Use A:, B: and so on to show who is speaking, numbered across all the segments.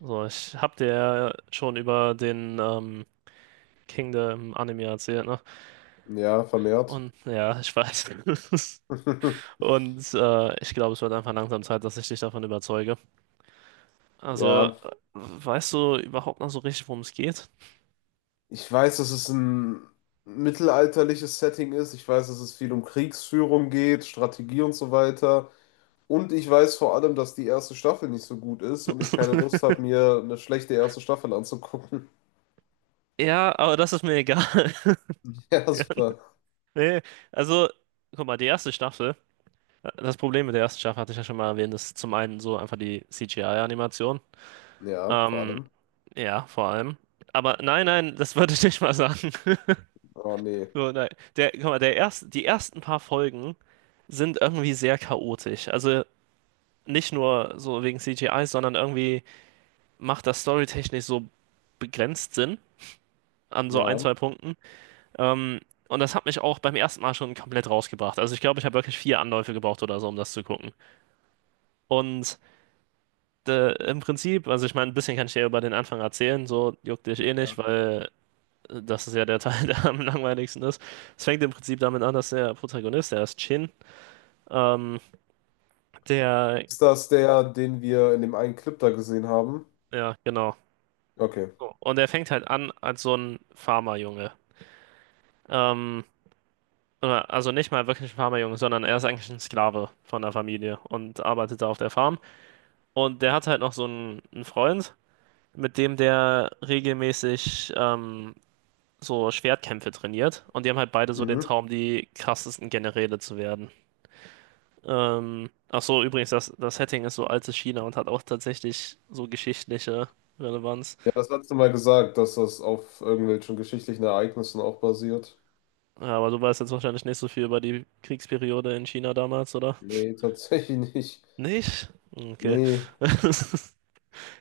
A: So, ich hab dir ja schon über den King der Anime erzählt, ne?
B: Ja, vermehrt.
A: Und ja, ich weiß. Und ich glaube, es wird einfach langsam Zeit, dass ich dich davon überzeuge. Also, äh,
B: Ja,
A: Weißt du überhaupt noch so richtig, worum es geht?
B: ich weiß, dass es ein mittelalterliches Setting ist. Ich weiß, dass es viel um Kriegsführung geht, Strategie und so weiter. Und ich weiß vor allem, dass die erste Staffel nicht so gut ist und ich keine Lust habe, mir eine schlechte erste Staffel anzugucken.
A: Ja, aber das ist mir egal.
B: Ja, super.
A: Nee, also, guck mal, die erste Staffel, das Problem mit der ersten Staffel hatte ich ja schon mal erwähnt, ist zum einen so einfach die CGI-Animation.
B: Ja, vor
A: Ähm,
B: allem.
A: ja, vor allem. Aber nein, nein, das würde ich nicht mal sagen.
B: Oh, nee.
A: So, nein. Guck mal, die ersten paar Folgen sind irgendwie sehr chaotisch. Also nicht nur so wegen CGI, sondern irgendwie macht das storytechnisch so begrenzt Sinn an so ein,
B: Ja.
A: zwei Punkten. Ähm, und das hat mich auch beim ersten Mal schon komplett rausgebracht. Also ich glaube, ich habe wirklich vier Anläufe gebraucht oder so, um das zu gucken. Und im Prinzip, also ich meine, ein bisschen kann ich dir über den Anfang erzählen, so juckt dich eh nicht, weil das ist ja der Teil, der am langweiligsten ist. Es fängt im Prinzip damit an, dass der Protagonist, der ist Chin, ähm, Der,
B: Ist das der, den wir in dem einen Clip da gesehen haben?
A: ja, genau.
B: Okay.
A: Und er fängt halt an als so ein Farmerjunge. Ähm, oder- also nicht mal wirklich ein Farmerjunge, sondern er ist eigentlich ein Sklave von der Familie und arbeitet da auf der Farm. Und der hat halt noch einen Freund, mit dem der regelmäßig so Schwertkämpfe trainiert. Und die haben halt beide so den
B: Mhm.
A: Traum, die krassesten Generäle zu werden. Ach so, übrigens, das Setting ist so altes China und hat auch tatsächlich so geschichtliche Relevanz.
B: Ja, das hast du mal gesagt, dass das auf irgendwelchen geschichtlichen Ereignissen auch basiert.
A: Ja, aber du weißt jetzt wahrscheinlich nicht so viel über die Kriegsperiode in China damals, oder?
B: Nee, tatsächlich nicht.
A: Nicht? Okay.
B: Nee.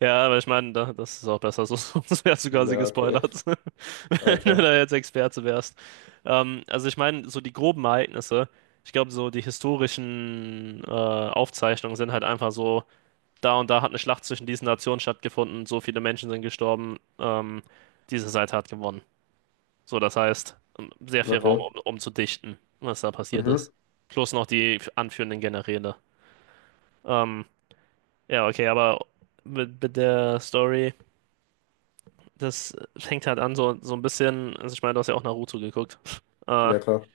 A: Ja, aber ich meine, da, das ist auch besser, so, sonst wärst du quasi
B: Ja, okay.
A: gespoilert, wenn du
B: Alter.
A: da jetzt Experte wärst. Also ich meine, so die groben Ereignisse, ich glaube, so die historischen Aufzeichnungen sind halt einfach so, da und da hat eine Schlacht zwischen diesen Nationen stattgefunden, so viele Menschen sind gestorben, diese Seite hat gewonnen. So, das heißt, sehr viel Raum,
B: Okay.
A: um zu dichten, was da passiert
B: Mhm.
A: ist. Plus noch die anführenden Generäle. Ähm, ja, okay, aber mit der Story, das fängt halt an, so, so ein bisschen, also ich meine, du hast ja auch Naruto geguckt. Äh,
B: Ja, klar.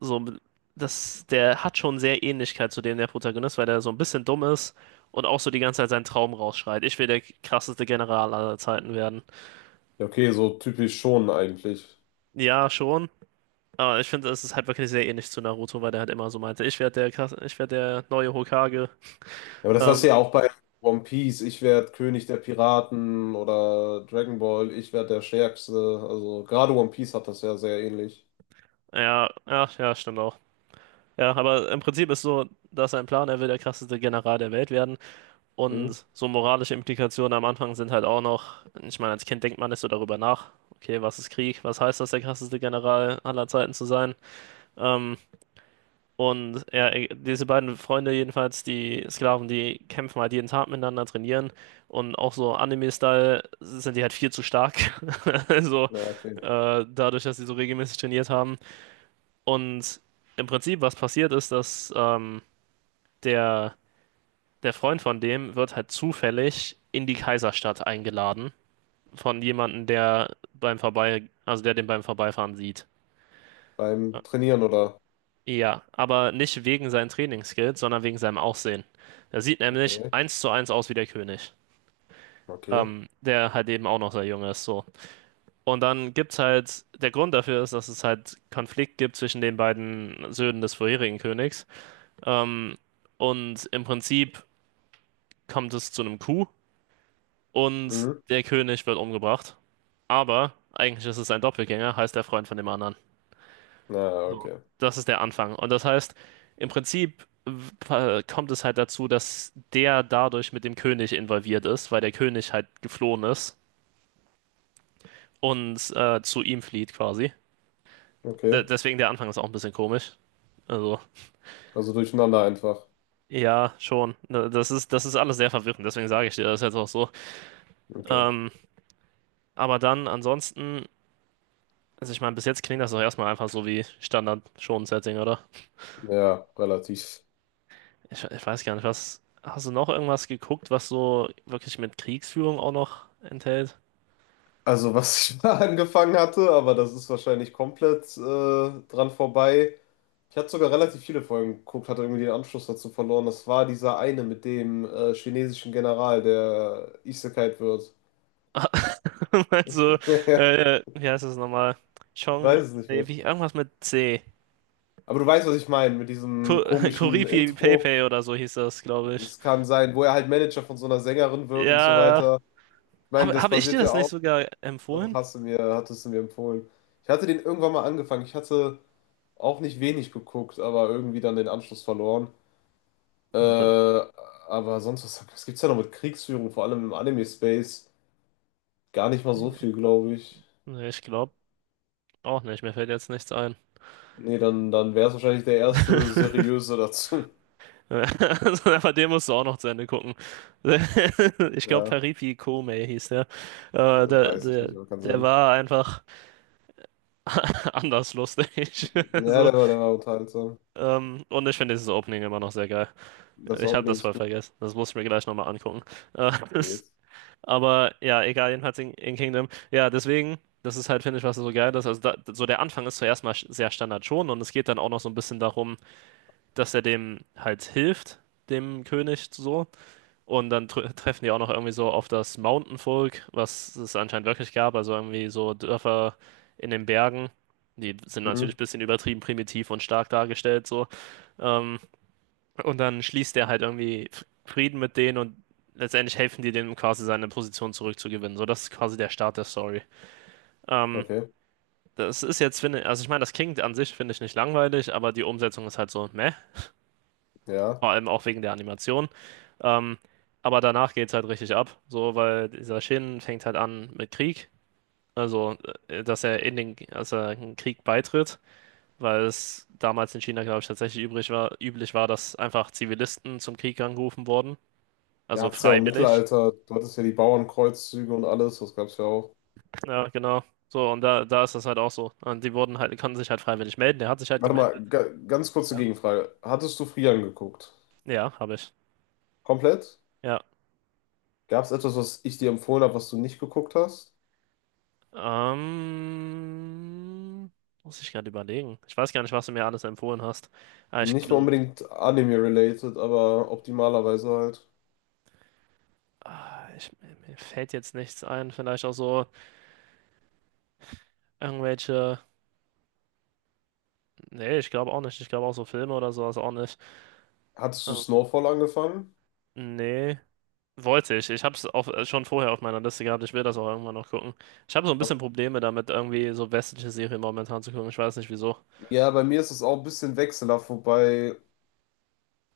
A: so, das, der hat schon sehr Ähnlichkeit zu dem der Protagonist, weil der so ein bisschen dumm ist und auch so die ganze Zeit seinen Traum rausschreit. Ich will der krasseste General aller Zeiten werden.
B: Ja, okay, so typisch schon eigentlich.
A: Ja, schon. Aber ich finde, es ist halt wirklich sehr ähnlich zu Naruto, weil der halt immer so meinte, ich werde der, Krass- ich werde der neue Hokage.
B: Ja, aber das hast du
A: Ähm,
B: ja auch bei One Piece. Ich werde König der Piraten oder Dragon Ball. Ich werde der Stärkste. Also gerade One Piece hat das ja sehr ähnlich.
A: ja, ja, ja, stimmt auch. Ja, aber im Prinzip ist so, dass sein Plan, er will der krasseste General der Welt werden.
B: Hm?
A: Und so moralische Implikationen am Anfang sind halt auch noch, ich meine, als Kind denkt man nicht so darüber nach. Okay, was ist Krieg? Was heißt das, der krasseste General aller Zeiten zu sein? Ähm, Und ja, diese beiden Freunde jedenfalls, die Sklaven, die kämpfen halt jeden Tag miteinander, trainieren und auch so Anime-Style sind die halt viel zu stark. Also
B: Ja, okay.
A: dadurch, dass sie so regelmäßig trainiert haben. Und im Prinzip, was passiert ist, dass der, der Freund von dem wird halt zufällig in die Kaiserstadt eingeladen von jemandem, der beim Vorbei, also der den beim Vorbeifahren sieht.
B: Beim Trainieren oder?
A: Ja, aber nicht wegen seinen Trainingsskills, sondern wegen seinem Aussehen. Er sieht nämlich
B: Okay.
A: eins zu eins aus wie der König,
B: Okay.
A: der halt eben auch noch sehr jung ist, so. Und dann gibt's halt, der Grund dafür ist, dass es halt Konflikt gibt zwischen den beiden Söhnen des vorherigen Königs. Ähm, und im Prinzip kommt es zu einem Coup und
B: Mhm.
A: der König wird umgebracht. Aber eigentlich ist es ein Doppelgänger, heißt der Freund von dem anderen.
B: Na, okay.
A: Das ist der Anfang. Und das heißt, im Prinzip kommt es halt dazu, dass der dadurch mit dem König involviert ist, weil der König halt geflohen ist und zu ihm flieht quasi. De
B: Okay.
A: deswegen der Anfang ist auch ein bisschen komisch. Also,
B: Also durcheinander einfach.
A: ja, schon. Ne, das ist, das ist alles sehr verwirrend, deswegen sage ich dir das jetzt auch so.
B: Okay.
A: Ähm, aber dann ansonsten, also ich meine, bis jetzt klingt das doch erstmal einfach so wie Standard Shonen-Setting, oder?
B: Ja, relativ.
A: Ich weiß gar nicht, was. Hast du noch irgendwas geguckt, was so wirklich mit Kriegsführung auch noch enthält?
B: Also was ich mal angefangen hatte, aber das ist wahrscheinlich komplett dran vorbei. Ich hatte sogar relativ viele Folgen geguckt, hatte irgendwie den Anschluss dazu verloren. Das war dieser eine mit dem chinesischen General, der Isekai'd wird.
A: Also, wie heißt es nochmal?
B: Ich
A: Chong,
B: weiß es nicht
A: nee,
B: mehr.
A: wie, irgendwas mit C.
B: Aber du weißt, was ich meine mit
A: Ko
B: diesem komischen
A: Koripi
B: Intro.
A: Pepe oder so hieß das, glaube ich.
B: Es kann sein, wo er halt Manager von so einer Sängerin wird und so
A: Ja,
B: weiter. Ich meine,
A: habe hab
B: das
A: hab ich dir
B: passiert ja
A: das nicht
B: auch.
A: sogar
B: Doch,
A: empfohlen?
B: hast du mir, hattest du mir empfohlen. Ich hatte den irgendwann mal angefangen. Ich hatte auch nicht wenig geguckt, aber irgendwie dann den Anschluss verloren.
A: Und
B: Aber sonst, was, was gibt's da noch mit Kriegsführung, vor allem im Anime-Space? Gar nicht mal so viel, glaube ich.
A: nee, ich glaube auch nicht, mir fällt jetzt nichts ein.
B: Nee, dann, dann wäre es wahrscheinlich der erste seriöse dazu.
A: Also, aber den musst du auch noch zu Ende gucken. Ich glaube,
B: Ja,
A: Peripi Kome hieß der.
B: weiß ich
A: Der.
B: nicht, aber kann
A: Der
B: sein.
A: war einfach anders lustig.
B: Ja,
A: So,
B: der war unterhaltsam.
A: und ich finde dieses Opening immer noch sehr geil.
B: Das war
A: Ich habe das
B: unbedingt
A: voll
B: gut.
A: vergessen. Das muss ich mir gleich nochmal angucken. Äh,
B: Yes.
A: Aber ja, egal, jedenfalls in Kingdom. Ja, deswegen, das ist halt, finde ich, was so geil ist. Also, da, so der Anfang ist zuerst mal sch- sehr Standard schon und es geht dann auch noch so ein bisschen darum, dass er dem halt hilft, dem König so. Und dann tr treffen die auch noch irgendwie so auf das Mountainvolk, was es anscheinend wirklich gab. Also irgendwie so Dörfer in den Bergen. Die sind natürlich
B: Mhm,
A: ein bisschen übertrieben primitiv und stark dargestellt so. Ähm, und dann schließt er halt irgendwie Frieden mit denen und letztendlich helfen die dem quasi seine Position zurückzugewinnen. So, das ist quasi der Start der Story. Ähm,
B: okay,
A: Das ist jetzt, finde ich, also ich meine, das klingt an sich, finde ich, nicht langweilig, aber die Umsetzung ist halt so, meh.
B: ja.
A: Vor allem auch wegen der Animation. Ähm, aber danach geht's halt richtig ab. So, weil dieser Shin fängt halt an mit Krieg. Also, dass er in den, dass er in den Krieg beitritt, weil es damals in China, glaube ich, tatsächlich übrig war, üblich war, dass einfach Zivilisten zum Krieg angerufen wurden.
B: Ja,
A: Also
B: hat's ja auch im
A: freiwillig.
B: Mittelalter, du hattest ja die Bauernkreuzzüge und alles, das gab's ja auch.
A: Ja, genau. So, und da, da ist das halt auch so. Und die wurden halt, konnten sich halt freiwillig melden. Der hat sich halt
B: Warte
A: gemeldet.
B: mal, ga, ganz kurze
A: Ja.
B: Gegenfrage. Hattest du Frieren geguckt?
A: Ja, habe ich.
B: Komplett?
A: Ja.
B: Gab es etwas, was ich dir empfohlen habe, was du nicht geguckt hast?
A: Ähm, Muss ich gerade überlegen. Ich weiß gar nicht, was du mir alles empfohlen hast. Aber ich,
B: Nicht mal
A: gl-
B: unbedingt Anime-related, aber optimalerweise halt.
A: ah, ich, mir fällt jetzt nichts ein. Vielleicht auch so irgendwelche. Nee, ich glaube auch nicht. Ich glaube auch so Filme oder sowas auch nicht.
B: Hattest du
A: Ähm,
B: Snowfall angefangen?
A: nee. Wollte ich. Ich habe es auch schon vorher auf meiner Liste gehabt. Ich will das auch irgendwann noch gucken. Ich habe so ein bisschen
B: Ok.
A: Probleme damit, irgendwie so westliche Serien momentan zu gucken. Ich weiß nicht wieso.
B: Ja, bei mir ist es auch ein bisschen wechselhaft, wobei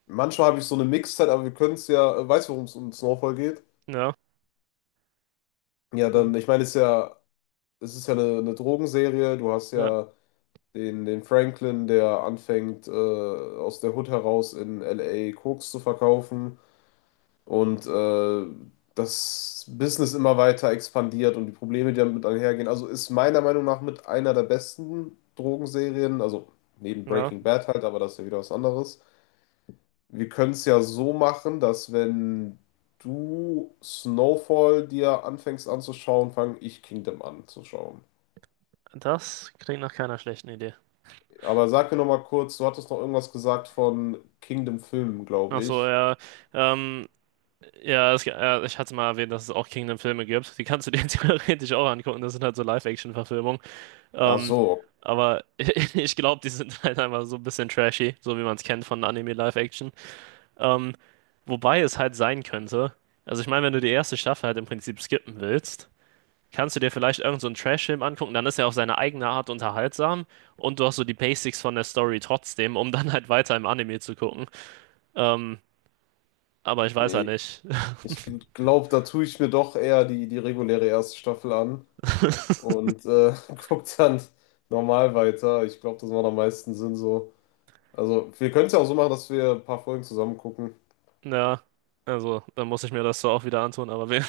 B: manchmal habe ich so eine Mixzeit, aber wir können es ja, weißt du, worum es um Snowfall geht?
A: Ja,
B: Ja,
A: um,
B: dann, ich meine, es ist ja eine Drogenserie. Du hast
A: ja,
B: ja den, den Franklin, der anfängt, aus der Hood heraus in LA Koks zu verkaufen. Und das Business immer weiter expandiert und die Probleme, die damit einhergehen. Also ist meiner Meinung nach mit einer der besten Drogenserien, also neben
A: ja.
B: Breaking Bad halt, aber das ist ja wieder was anderes. Wir können es ja so machen, dass wenn du Snowfall dir anfängst anzuschauen, fange ich Kingdom anzuschauen.
A: Das klingt nach keiner schlechten Idee.
B: Aber sag mir noch mal kurz, du hattest noch irgendwas gesagt von Kingdom Filmen, glaube
A: Ach so,
B: ich.
A: ja. Ähm, ja, es, ja, ich hatte mal erwähnt, dass es auch Kingdom-Filme gibt. Die kannst du dir theoretisch auch angucken. Das sind halt so Live-Action-Verfilmungen.
B: Ach
A: Ähm,
B: so,
A: aber ich glaube, die sind halt einfach so ein bisschen trashy, so wie man es kennt von Anime-Live-Action. Ähm, Wobei es halt sein könnte, also ich meine, wenn du die erste Staffel halt im Prinzip skippen willst, kannst du dir vielleicht irgend so einen Trash-Film angucken, dann ist er auf seine eigene Art unterhaltsam und du hast so die Basics von der Story trotzdem, um dann halt weiter im Anime zu gucken. Ähm, aber ich weiß ja
B: nee,
A: nicht.
B: ich glaube, da tue ich mir doch eher die, die reguläre erste Staffel an und guck dann normal weiter. Ich glaube, das macht am meisten Sinn so. Also, wir können es ja auch so machen, dass wir ein paar Folgen zusammen gucken.
A: Ja, also dann muss ich mir das so auch wieder antun, aber wir,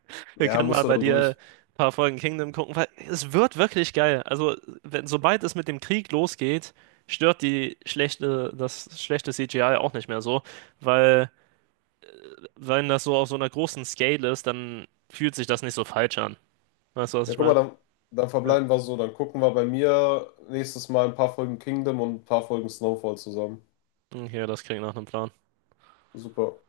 A: wir
B: Ja,
A: können mal
B: musst du
A: bei
B: dann
A: dir
B: durch.
A: ein paar Folgen Kingdom gucken, weil es wird wirklich geil. Also, wenn, sobald es mit dem Krieg losgeht, stört die schlechte, das schlechte CGI auch nicht mehr so, weil wenn das so auf so einer großen Scale ist, dann fühlt sich das nicht so falsch an. Weißt du, was
B: Ja,
A: ich
B: guck mal,
A: meine?
B: dann, dann
A: Ja.
B: verbleiben wir so. Dann gucken wir bei mir nächstes Mal ein paar Folgen Kingdom und ein paar Folgen Snowfall zusammen.
A: Okay, das klingt nach einem Plan.
B: Super.